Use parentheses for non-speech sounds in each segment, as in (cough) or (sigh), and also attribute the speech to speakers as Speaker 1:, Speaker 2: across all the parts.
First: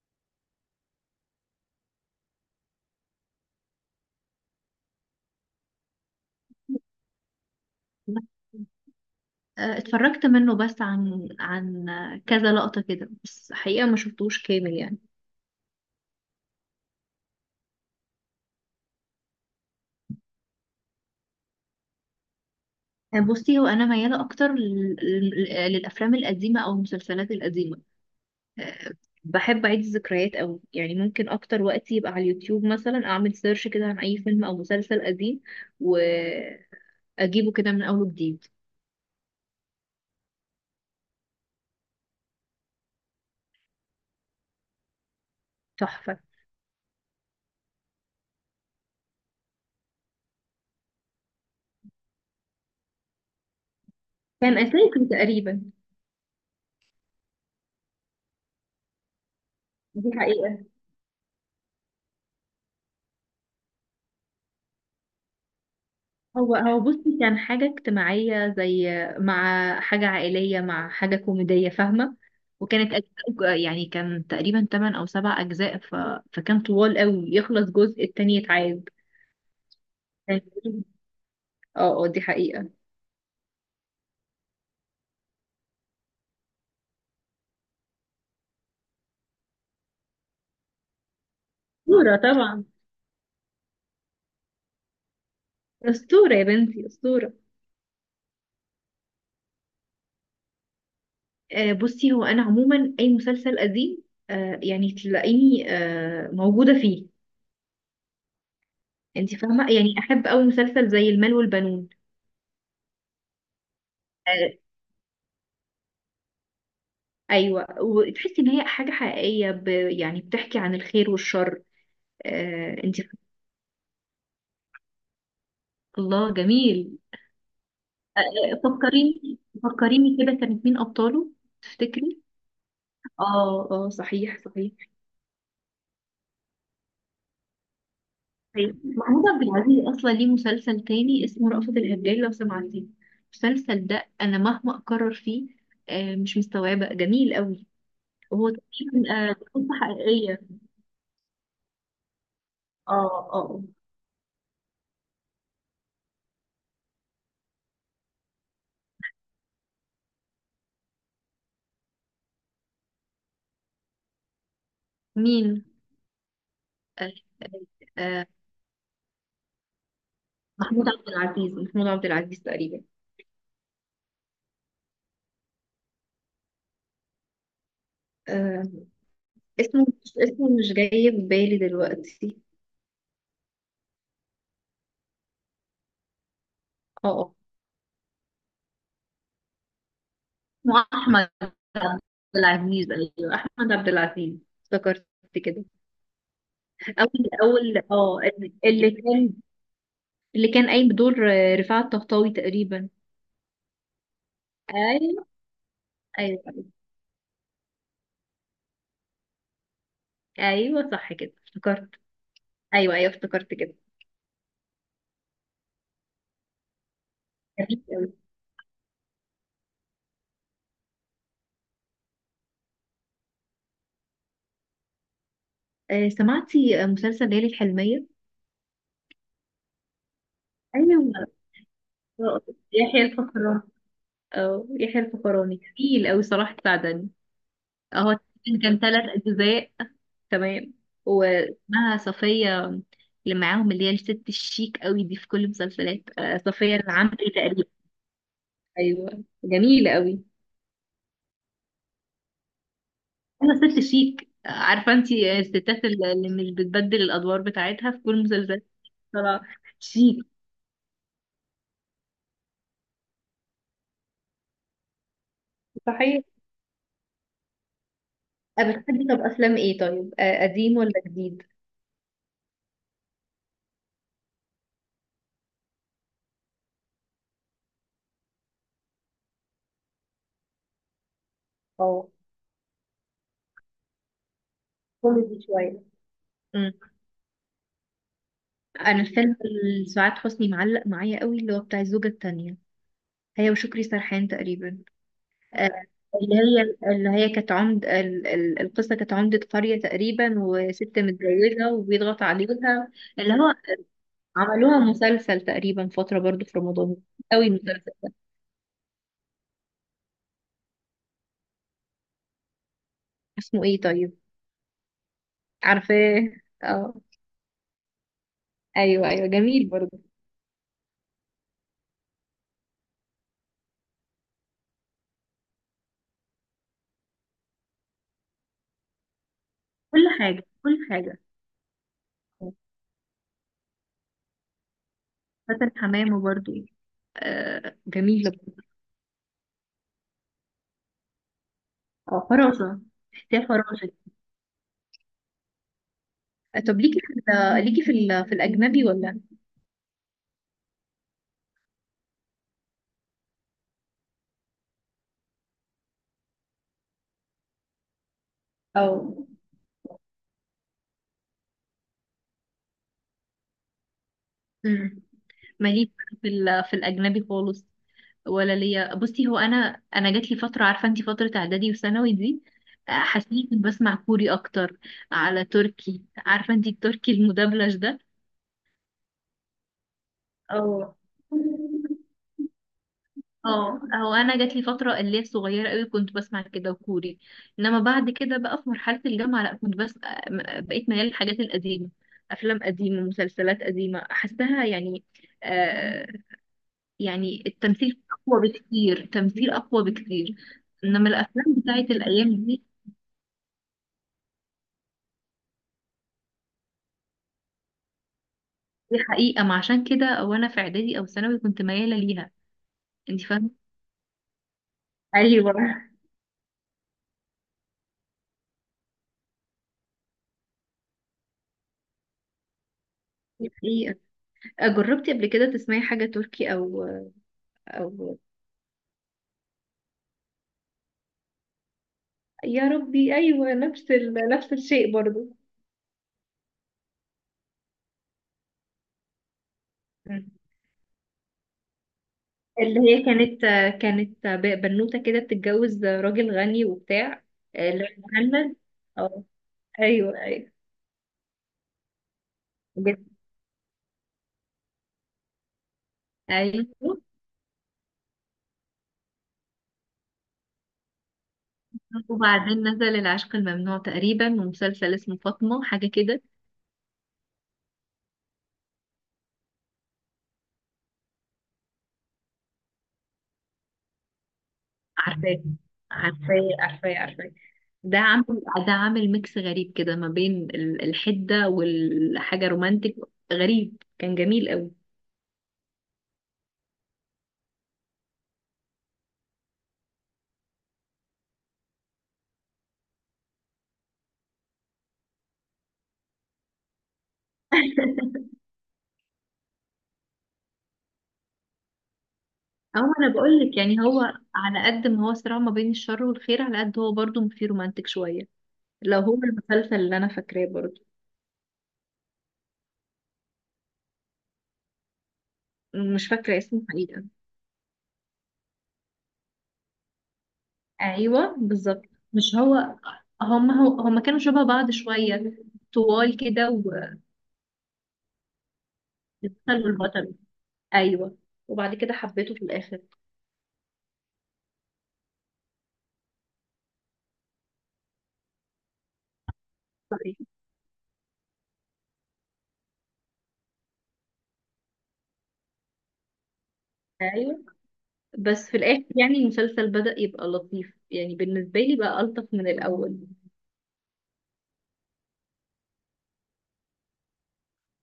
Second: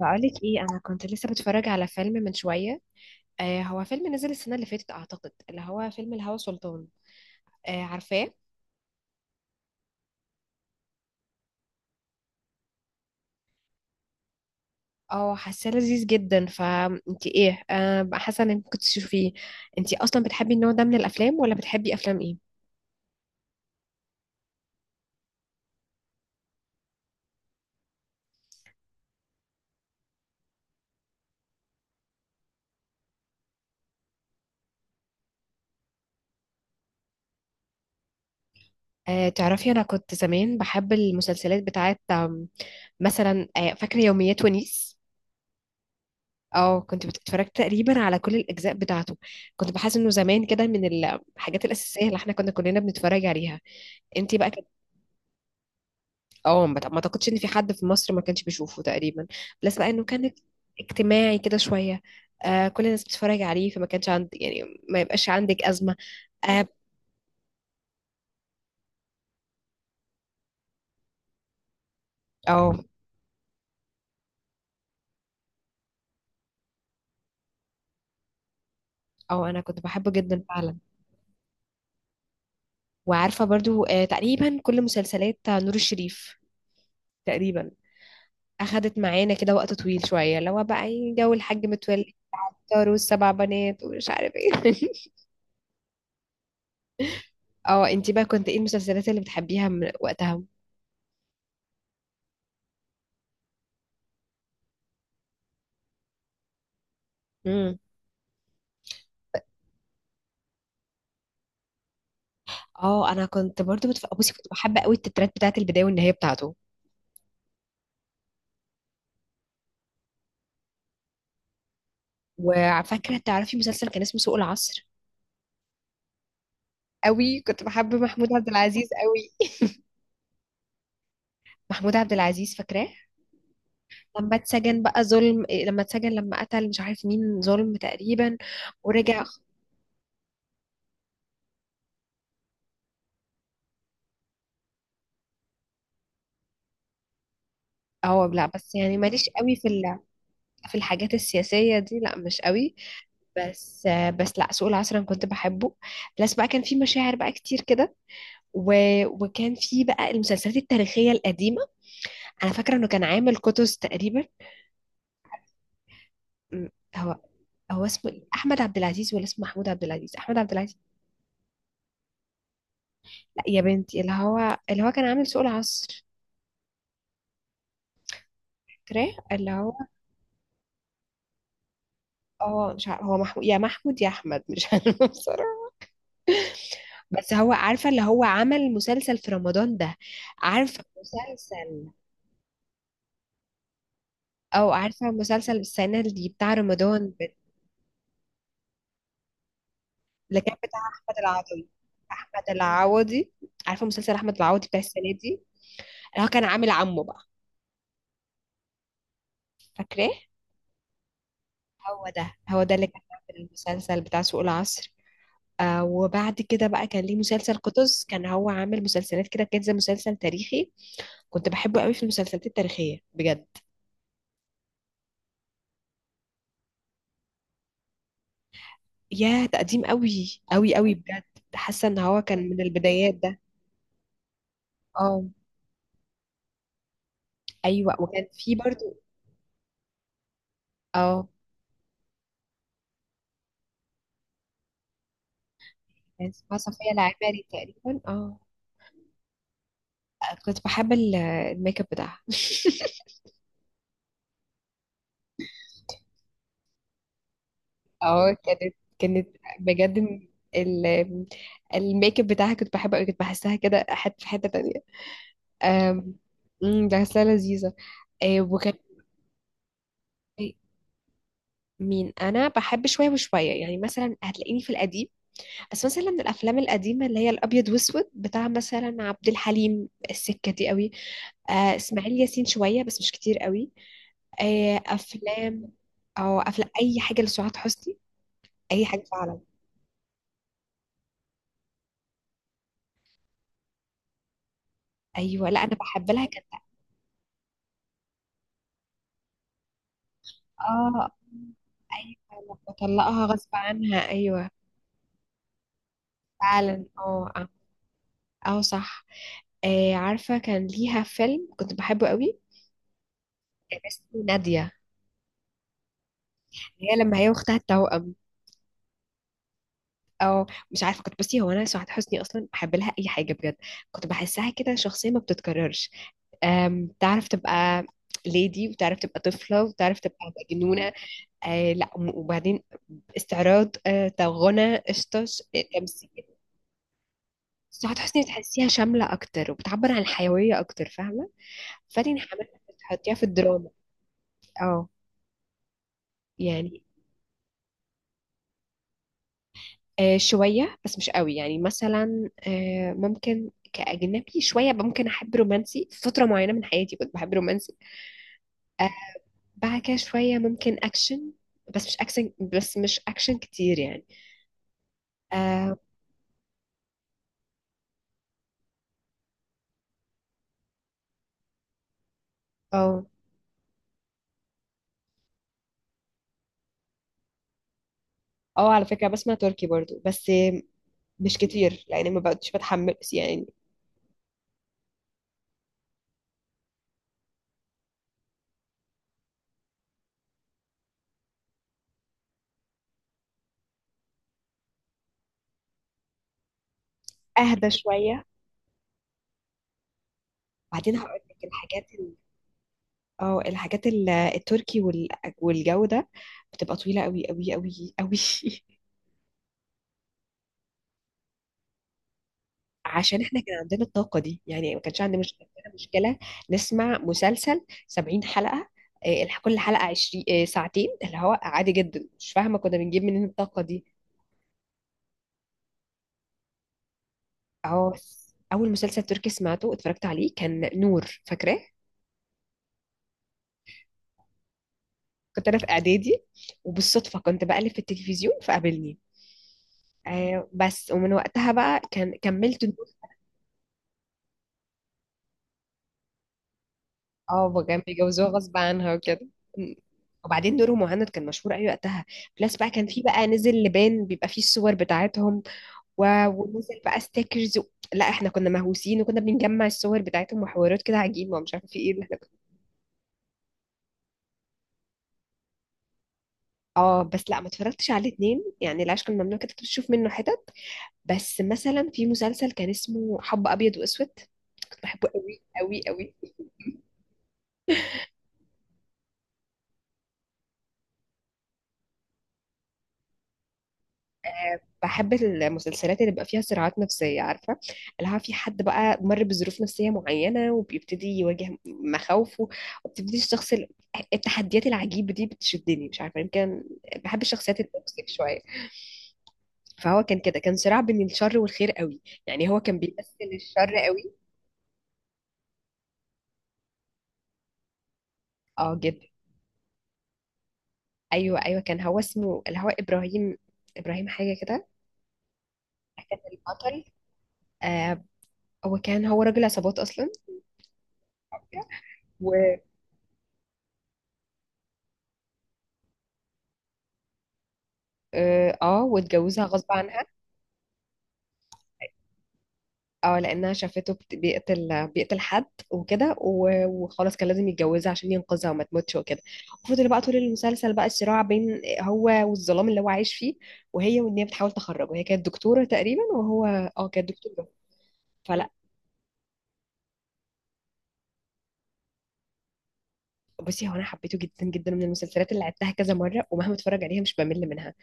Speaker 1: بقولك ايه؟ انا كنت لسه بتفرج على فيلم من شويه. آه، هو فيلم نزل السنه اللي فاتت اعتقد، اللي هو فيلم الهوى سلطان. آه، عارفاه.
Speaker 2: اتفرجت منه بس عن كذا لقطة كده بس حقيقة ما شفتوش كامل يعني.
Speaker 1: اه، حاساه لذيذ جدا، فانت ايه بقى؟ حاسه انك ممكن تشوفيه؟ انت اصلا بتحبي النوع ده من الافلام، ولا بتحبي افلام ايه؟
Speaker 2: بصي، هو أنا ميالة أكتر للأفلام القديمة أو المسلسلات القديمة. آه، بحب أعيد الذكريات أوي، يعني ممكن أكتر وقت يبقى على اليوتيوب مثلا أعمل سيرش كده عن أي فيلم أو مسلسل قديم وأجيبه كده من أول وجديد.
Speaker 1: آه، تعرفي انا كنت زمان بحب المسلسلات بتاعت مثلا فاكره يوميات ونيس.
Speaker 2: تحفة.
Speaker 1: اه، كنت بتتفرج تقريبا على كل الاجزاء بتاعته. كنت بحس انه زمان كده من الحاجات الاساسيه اللي احنا كنا كلنا بنتفرج عليها. انتي بقى؟
Speaker 2: كان أساسي تقريبا.
Speaker 1: اه، ما اعتقدش ان في حد في مصر ما كانش بيشوفه تقريبا. بلس بقى انه
Speaker 2: دي
Speaker 1: كان
Speaker 2: حقيقة.
Speaker 1: اجتماعي كده شويه. آه، كل الناس بتتفرج عليه، فما كانش عندي يعني، ما يبقاش عندك ازمه.
Speaker 2: هو
Speaker 1: اه.
Speaker 2: هو بصي، كان حاجة اجتماعية زي مع حاجة عائلية مع حاجة كوميدية، فاهمة؟
Speaker 1: اه.
Speaker 2: وكانت أجزاء، يعني كان تقريبا 8 أو 7 أجزاء، فكان طوال قوي، يخلص جزء التاني يتعاد.
Speaker 1: اه، انا كنت بحبه
Speaker 2: (laughs)
Speaker 1: جدا فعلا.
Speaker 2: كان- اه اه، دي حقيقة.
Speaker 1: وعارفه برضو آه، تقريبا كل مسلسلات نور الشريف تقريبا اخدت معانا كده وقت طويل شويه، اللي هو بقى إيه، جو الحاج متولي،
Speaker 2: أسطورة طبعا.
Speaker 1: طاروا السبع بنات ومش عارف ايه. (laughs)
Speaker 2: أسطورة يا بنتي أسطورة.
Speaker 1: اه، انتي بقى كنت ايه المسلسلات اللي بتحبيها من وقتها؟
Speaker 2: بصي، هو أنا عموما أي مسلسل قديم. يعني تلاقيني موجودة فيه. انت فاهمة؟ يعني أحب أوي مسلسل زي المال والبنون.
Speaker 1: اه، انا كنت برضو بصي، كنت
Speaker 2: آه،
Speaker 1: بحب قوي التترات بتاعت البدايه والنهايه بتاعته.
Speaker 2: ايوه، وتحسي ان هي حاجه حقيقيه، يعني بتحكي عن الخير والشر. آه، انت.
Speaker 1: وفاكره، تعرفي مسلسل كان اسمه سوق العصر؟
Speaker 2: الله، جميل.
Speaker 1: قوي كنت بحب
Speaker 2: آه
Speaker 1: محمود عبد
Speaker 2: آه،
Speaker 1: العزيز
Speaker 2: فكريني
Speaker 1: قوي.
Speaker 2: فكريني كده، كانت مين ابطاله؟
Speaker 1: (laughs) محمود عبد
Speaker 2: تفتكري؟
Speaker 1: العزيز، فاكراه؟
Speaker 2: اه اه،
Speaker 1: لما
Speaker 2: صحيح صحيح.
Speaker 1: اتسجن بقى، ظلم إيه، لما اتسجن، لما قتل مش عارف مين، ظلم تقريبا
Speaker 2: طيب، محمود
Speaker 1: ورجع.
Speaker 2: عبد العزيز اصلا ليه مسلسل تاني اسمه رأفت الهجان لو سمعتيه. المسلسل ده انا مهما اكرر فيه. مش مستوعبه، جميل قوي.
Speaker 1: اه لا،
Speaker 2: وهو
Speaker 1: بس يعني
Speaker 2: تقريبا
Speaker 1: ماليش قوي
Speaker 2: قصه
Speaker 1: في
Speaker 2: حقيقيه.
Speaker 1: في الحاجات السياسيه دي، لا مش قوي.
Speaker 2: اه اه، آه.
Speaker 1: بس. بس لا، سوق العصر انا كنت بحبه. بس بقى كان في مشاعر بقى كتير كده و... وكان في بقى المسلسلات التاريخيه القديمه. انا فاكره انه كان عامل كتس تقريبا.
Speaker 2: مين؟
Speaker 1: م-
Speaker 2: آه،
Speaker 1: هو.
Speaker 2: آه،
Speaker 1: هو اسمه إيه؟
Speaker 2: آه،
Speaker 1: احمد عبد العزيز ولا اسمه محمود عبد العزيز؟ احمد عبد العزيز.
Speaker 2: محمود عبد العزيز، محمود عبد العزيز تقريبا.
Speaker 1: لا يا بنتي، اللي هو كان عامل سوق العصر.
Speaker 2: آه
Speaker 1: فاكراه؟ اللي هو.
Speaker 2: اسمه مش جاي في بالي دلوقتي.
Speaker 1: اه مش عارف، هو محمود، يا محمود يا احمد مش عارفه، (laughs) بصراحه.
Speaker 2: اه،
Speaker 1: بس
Speaker 2: آه.
Speaker 1: هو، عارفه اللي هو عمل مسلسل في رمضان ده؟
Speaker 2: اسمه
Speaker 1: عارفه
Speaker 2: احمد
Speaker 1: مسلسل؟
Speaker 2: عبد العزيز، ايوه احمد عبد العزيز.
Speaker 1: او عارفه
Speaker 2: افتكرت
Speaker 1: مسلسل
Speaker 2: كده.
Speaker 1: السنه دي بتاع رمضان
Speaker 2: اول اول اه، اللي كان،
Speaker 1: اللي
Speaker 2: اللي
Speaker 1: كان
Speaker 2: كان
Speaker 1: بتاع
Speaker 2: قايم
Speaker 1: احمد
Speaker 2: بدور
Speaker 1: العوضي.
Speaker 2: رفاعة الطهطاوي
Speaker 1: احمد
Speaker 2: تقريبا.
Speaker 1: العوضي. عارفه مسلسل احمد العوضي بتاع السنه
Speaker 2: ايوه
Speaker 1: دي؟ اللي هو كان
Speaker 2: ايوه
Speaker 1: عامل عمه بقى. فاكراه؟
Speaker 2: ايوه، صح كده افتكرت.
Speaker 1: هو ده، هو ده اللي
Speaker 2: ايوه
Speaker 1: كان
Speaker 2: ايوه،
Speaker 1: في
Speaker 2: افتكرت كده.
Speaker 1: المسلسل بتاع سوق العصر. آه، وبعد كده بقى كان ليه مسلسل
Speaker 2: جميل
Speaker 1: قطز.
Speaker 2: أوي.
Speaker 1: كان هو عامل مسلسلات كده، كان زي مسلسل تاريخي. كنت بحبه قوي في المسلسلات التاريخية بجد.
Speaker 2: سمعتي مسلسل ليالي الحلمية؟
Speaker 1: يا تقديم قوي قوي قوي
Speaker 2: ايوه.
Speaker 1: بجد. حاسة ان هو
Speaker 2: آه،
Speaker 1: كان من
Speaker 2: يحيى
Speaker 1: البدايات ده.
Speaker 2: الفخراني، أو يحيى
Speaker 1: اه.
Speaker 2: الفخراني تقيل أوي صراحة، سعدني.
Speaker 1: ايوه،
Speaker 2: أهو
Speaker 1: وكان في
Speaker 2: تقريباً كان
Speaker 1: برضو.
Speaker 2: 3 أجزاء. تمام.
Speaker 1: اه،
Speaker 2: واسمها صفية. اللي معاهم، اللي هي الست الشيك أوي دي في كل المسلسلات،
Speaker 1: كان اسمها
Speaker 2: صفية
Speaker 1: صفية
Speaker 2: العمري
Speaker 1: العماري
Speaker 2: تقريبا.
Speaker 1: تقريبا. اه،
Speaker 2: أيوة، جميلة أوي.
Speaker 1: كنت بحب الميك اب بتاعها.
Speaker 2: أنا ست شيك، عارفة أنتي الستات اللي مش بتبدل الأدوار بتاعتها في
Speaker 1: (laughs)
Speaker 2: كل
Speaker 1: اه،
Speaker 2: المسلسلات.
Speaker 1: كانت، كانت
Speaker 2: طلع
Speaker 1: بجد.
Speaker 2: شيك.
Speaker 1: ال- الميك اب بتاعها كنت بحبه قوي، كنت بحسها كده حته في حته تانية. آم،
Speaker 2: صحيح.
Speaker 1: ده غسالة لذيذة. آه، وكان.
Speaker 2: بتحبي طب أفلام إيه طيب، قديم ولا جديد؟
Speaker 1: مين؟ انا بحب شويه وشويه يعني، مثلا هتلاقيني في القديم. بس مثلا من الافلام القديمه اللي هي الابيض واسود، بتاع مثلا عبد الحليم السكه دي قوي. آه،
Speaker 2: اه،
Speaker 1: اسماعيل ياسين شويه، بس مش كتير قوي. آه،
Speaker 2: كوميدي
Speaker 1: افلام،
Speaker 2: شوية.
Speaker 1: او افلام اي حاجه لسعاد حسني، اي حاجه
Speaker 2: انا فيلم
Speaker 1: فعلا.
Speaker 2: سعاد حسني معلق معايا قوي، اللي هو بتاع الزوجة التانية، هي وشكري سرحان تقريبا.
Speaker 1: ايوه لا،
Speaker 2: آه،
Speaker 1: انا بحب لها،
Speaker 2: اللي
Speaker 1: كانت.
Speaker 2: هي، كانت عمد القصة، كانت عمدة قرية تقريبا وست
Speaker 1: اه،
Speaker 2: متجوزة
Speaker 1: ايوه،
Speaker 2: وبيضغط عليها.
Speaker 1: أنا بطلقها
Speaker 2: اللي
Speaker 1: غصب
Speaker 2: هو
Speaker 1: عنها، ايوه.
Speaker 2: عملوها مسلسل تقريبا فترة برضو في
Speaker 1: فعلا
Speaker 2: رمضان.
Speaker 1: اه.
Speaker 2: قوي
Speaker 1: اه
Speaker 2: المسلسل ده.
Speaker 1: آه، صح. آه، عارفة كان ليها فيلم كنت بحبه قوي،
Speaker 2: اسمه
Speaker 1: كان
Speaker 2: ايه
Speaker 1: اسمه
Speaker 2: طيب؟
Speaker 1: نادية.
Speaker 2: عارفاه. اه.
Speaker 1: هي لما هي واختها التوأم.
Speaker 2: ايوه ايوه، جميل برضو.
Speaker 1: او مش عارفة، كنت بصي، هو انا سعاد حسني اصلا بحب لها اي حاجة بجد. كنت بحسها كده شخصية ما بتتكررش. تعرف تبقى ليدي، وتعرف تبقى طفلة، وتعرف
Speaker 2: كل
Speaker 1: تبقى
Speaker 2: حاجة كل
Speaker 1: مجنونة.
Speaker 2: حاجة.
Speaker 1: آه لا، وبعدين استعراض، آه، غنى، آه،
Speaker 2: فاتن
Speaker 1: تمثيل.
Speaker 2: حمامة برضو.
Speaker 1: سعاد حسني
Speaker 2: جميلة برضو.
Speaker 1: بتحسيها شاملة أكتر، وبتعبر عن الحيوية أكتر، فاهمة؟ فاتن
Speaker 2: اه،
Speaker 1: حمامة
Speaker 2: فراشة.
Speaker 1: بتحطيها في
Speaker 2: تحسيها
Speaker 1: الدراما.
Speaker 2: فراشة.
Speaker 1: اه،
Speaker 2: طب،
Speaker 1: يعني.
Speaker 2: في الأجنبي ولا؟
Speaker 1: آه، شوية بس مش قوي، يعني مثلا آه، ممكن كأجنبي شوية ممكن أحب رومانسي، في فترة معينة من حياتي كنت بحب رومانسي. آه،
Speaker 2: او.
Speaker 1: بعد كده شوية ممكن أكشن، بس مش أكشن، بس مش أكشن كتير يعني.
Speaker 2: امم
Speaker 1: اه.
Speaker 2: ماليش في الاجنبي خالص، ولا ليا، بصي هو انا جات لي فتره، عارفه انت فتره اعدادي وثانوي دي.
Speaker 1: اه
Speaker 2: حسيت كنت بسمع كوري اكتر على تركي، عارفه انت التركي المدبلج ده.
Speaker 1: آه، على فكرة بسمع تركي برضو بس آه،
Speaker 2: او.
Speaker 1: مش كتير لأن ما بقتش بتحمل يعني.
Speaker 2: اه، هو انا جات لي فتره اللي هي صغيره قوي كنت بسمع كده وكوري. انما بعد كده بقى في مرحله الجامعه، لا كنت بس بقيت ميال للحاجات القديمه. افلام قديمه مسلسلات قديمه احسها يعني. آه يعني
Speaker 1: أهدى
Speaker 2: التمثيل
Speaker 1: شوية.
Speaker 2: اقوى بكتير، تمثيل اقوى بكتير.
Speaker 1: بعدين
Speaker 2: انما
Speaker 1: هقول لك
Speaker 2: الافلام بتاعت
Speaker 1: الحاجات
Speaker 2: الايام دي.
Speaker 1: اه، الحاجات التركي والجو ده، بتبقى طويلة قوي قوي قوي قوي. (laughs)
Speaker 2: دي حقيقه، ما عشان كده وانا في اعدادي او ثانوي كنت مياله ليها.
Speaker 1: عشان
Speaker 2: انت
Speaker 1: احنا
Speaker 2: فاهمه؟
Speaker 1: كان عندنا الطاقة دي يعني، ما كانش عندي مش...
Speaker 2: ايوه.
Speaker 1: عندنا مشكلة نسمع مسلسل 70 حلقة، آه، كل حلقة 20 آه، ساعتين، اللي هو عادي جدا، مش فاهمة كنا بنجيب منين
Speaker 2: دي
Speaker 1: الطاقة دي.
Speaker 2: حقيقة. جربتي قبل كده تسمعي حاجة تركي أو؟
Speaker 1: اه،
Speaker 2: أو
Speaker 1: بس أول مسلسل تركي سمعته، اتفرجت عليه كان نور، فاكراه؟
Speaker 2: يا ربي، ايوه نفس نفس الشيء برضو.
Speaker 1: كنت أنا في إعدادي، وبالصدفة كنت بقلب في التلفزيون فقابلني.
Speaker 2: مم.
Speaker 1: آه، بس ومن وقتها بقى كان كملت.
Speaker 2: اللي هي كانت بنوته كده بتتجوز راجل غني وبتاع.
Speaker 1: اه، بقى كان
Speaker 2: اللي هو
Speaker 1: بيجوزوها غصب
Speaker 2: مهند.
Speaker 1: عنها
Speaker 2: اه.
Speaker 1: وكده.
Speaker 2: ايوه ايوه،
Speaker 1: وبعدين نور مهند كان مشهور قوي وقتها. بلس بقى كان في
Speaker 2: بجد.
Speaker 1: بقى، نزل لبان بيبقى فيه الصور بتاعتهم، ونزل
Speaker 2: ايوه،
Speaker 1: بقى ستيكرز لا احنا كنا مهووسين، وكنا بنجمع الصور بتاعتهم وحوارات كده عجيبه، ومش عارفه في ايه اللي احنا كنا.
Speaker 2: وبعدين نزل العشق الممنوع تقريبا ومسلسل اسمه فاطمه حاجه كده.
Speaker 1: اه، بس لا ما اتفرجتش على الاتنين، يعني العشق الممنوع كده كنت بشوف منه حتت. بس مثلا في مسلسل كان اسمه حب ابيض واسود، كنت بحبه قوي
Speaker 2: عارفاه،
Speaker 1: قوي قوي.
Speaker 2: عارفاه، عارفاه، عارفاه. ده عامل ميكس غريب كده ما بين الحده والحاجه رومانتك. غريب، كان جميل قوي.
Speaker 1: بحب المسلسلات اللي بيبقى فيها صراعات نفسية، عارفة؟ اللي هو في حد بقى مر بظروف نفسية معينة، وبيبتدي يواجه مخاوفه، وبتبتدي الشخص التحديات العجيبة دي بتشدني، مش عارفة يمكن بحب الشخصيات التوكسيك شوية. فهو كان كده، كان صراع بين الشر والخير قوي، يعني هو كان
Speaker 2: هو انا
Speaker 1: بيمثل
Speaker 2: بقول لك،
Speaker 1: الشر
Speaker 2: يعني هو
Speaker 1: قوي.
Speaker 2: على قد ما هو صراع ما بين الشر والخير على قد هو برضه فيه رومانتك شويه.
Speaker 1: اه جدا.
Speaker 2: لو هو المسلسل اللي انا فاكراه برضه.
Speaker 1: ايوه كان، هو اسمه اللي هو ابراهيم، ابراهيم حاجة كده.
Speaker 2: مش
Speaker 1: كان
Speaker 2: فاكره اسمه
Speaker 1: البطل.
Speaker 2: حقيقه.
Speaker 1: آه، هو كان راجل عصابات اصلا.
Speaker 2: ايوه بالظبط. مش
Speaker 1: و.
Speaker 2: هو. هم كانوا شبه بعض شويه. طوال كده.
Speaker 1: اه آه، واتجوزها
Speaker 2: والبطل
Speaker 1: غصب عنها.
Speaker 2: والبطل. ايوه. وبعد كده حبيته في الاخر.
Speaker 1: اه، لانها شافته بيقتل، بيقتل حد وكده، وخلاص كان لازم يتجوزها عشان ينقذها وما تموتش وكده. وفضل بقى
Speaker 2: صحيح.
Speaker 1: طول المسلسل بقى الصراع بين هو والظلام اللي هو عايش فيه، وهي، وان هي بتحاول تخرجه. هي كانت دكتوره تقريبا، وهو. اه، كانت
Speaker 2: ايوه،
Speaker 1: دكتوره. فلا،
Speaker 2: بس في الاخر يعني المسلسل بدأ يبقى لطيف يعني بالنسبه لي، بقى الطف من الاول.
Speaker 1: بصي، هو انا حبيته جدا جدا، من المسلسلات اللي عدتها كذا مره، ومهما اتفرج عليها مش بمل منها.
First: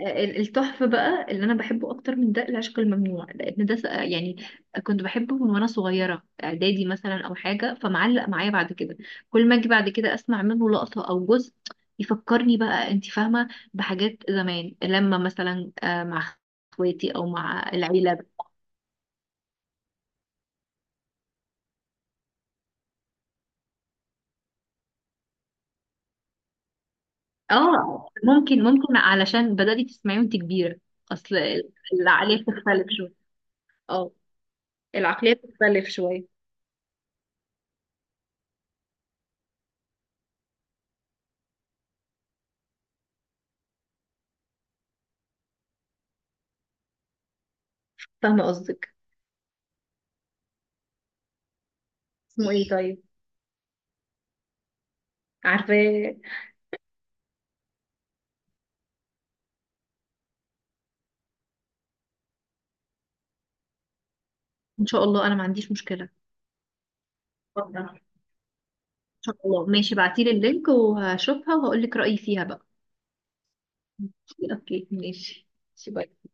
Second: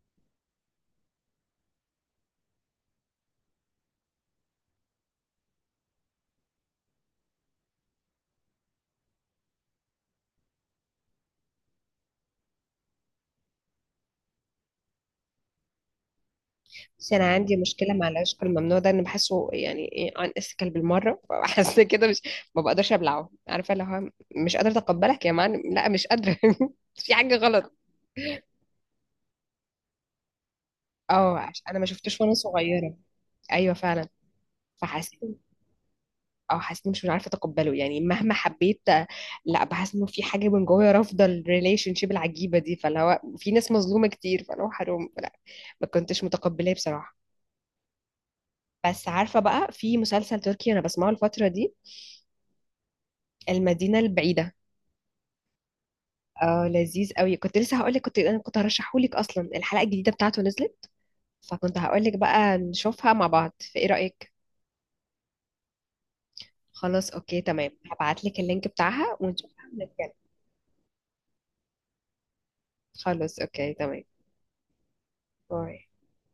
Speaker 2: التحفة بقى اللي أنا بحبه أكتر من ده العشق الممنوع، لأن ده يعني كنت بحبه من وأنا صغيرة إعدادي مثلا أو حاجة، فمعلق معايا بعد كده. كل ما أجي بعد كده أسمع منه لقطة أو جزء يفكرني بقى، أنت فاهمة؟ بحاجات زمان، لما مثلا مع إخواتي
Speaker 1: بس انا
Speaker 2: أو
Speaker 1: عندي
Speaker 2: مع
Speaker 1: مشكله مع
Speaker 2: العيلة.
Speaker 1: العشق الممنوع ده، انا بحسه يعني ايه، ان اسكال بالمره. (laughs) بحس كده مش، ما بقدرش ابلعه، عارفه، اللي هو مش قادره اتقبلك يا معلم، لا مش قادره. (laughs) في حاجه غلط.
Speaker 2: اه، ممكن علشان بدأتي تسمعيه وأنت كبيرة. أصل
Speaker 1: اه عشان انا ما شفتوش وانا
Speaker 2: العقلية بتختلف
Speaker 1: صغيره.
Speaker 2: شوية.
Speaker 1: ايوه فعلا.
Speaker 2: اه،
Speaker 1: فحسيت،
Speaker 2: العقلية بتختلف شوية.
Speaker 1: اه حسيت مش عارفه اتقبله يعني مهما حبيت. لا، بحس انه في حاجه من جوايا رافضه الريليشن شيب العجيبه دي، فاللي هو في ناس مظلومه كتير، فاللي هو حرام لا، ما كنتش متقبلاه بصراحه.
Speaker 2: فاهمة قصدك.
Speaker 1: بس عارفه بقى في مسلسل تركي انا بسمعه الفتره دي،
Speaker 2: اسمه ايه طيب؟
Speaker 1: المدينه البعيده.
Speaker 2: عارفاه.
Speaker 1: اه لذيذ قوي، كنت لسه هقول لك، كنت انا كنت هرشحه لك اصلا، الحلقه الجديده بتاعته نزلت، فكنت هقول لك بقى نشوفها مع بعض، فايه رايك؟
Speaker 2: ان شاء الله، انا ما عنديش مشكلة.
Speaker 1: خلاص، اوكي تمام،
Speaker 2: اتفضل. ان
Speaker 1: هبعت لك اللينك بتاعها
Speaker 2: شاء
Speaker 1: ونشوفها
Speaker 2: الله، ماشي،
Speaker 1: ونتكلم.
Speaker 2: بعتيلي اللينك وهشوفها وهقول لك رأيي فيها بقى.
Speaker 1: خلاص اوكي تمام.
Speaker 2: اوكي، ماشي.
Speaker 1: باي.
Speaker 2: ماشي، باي.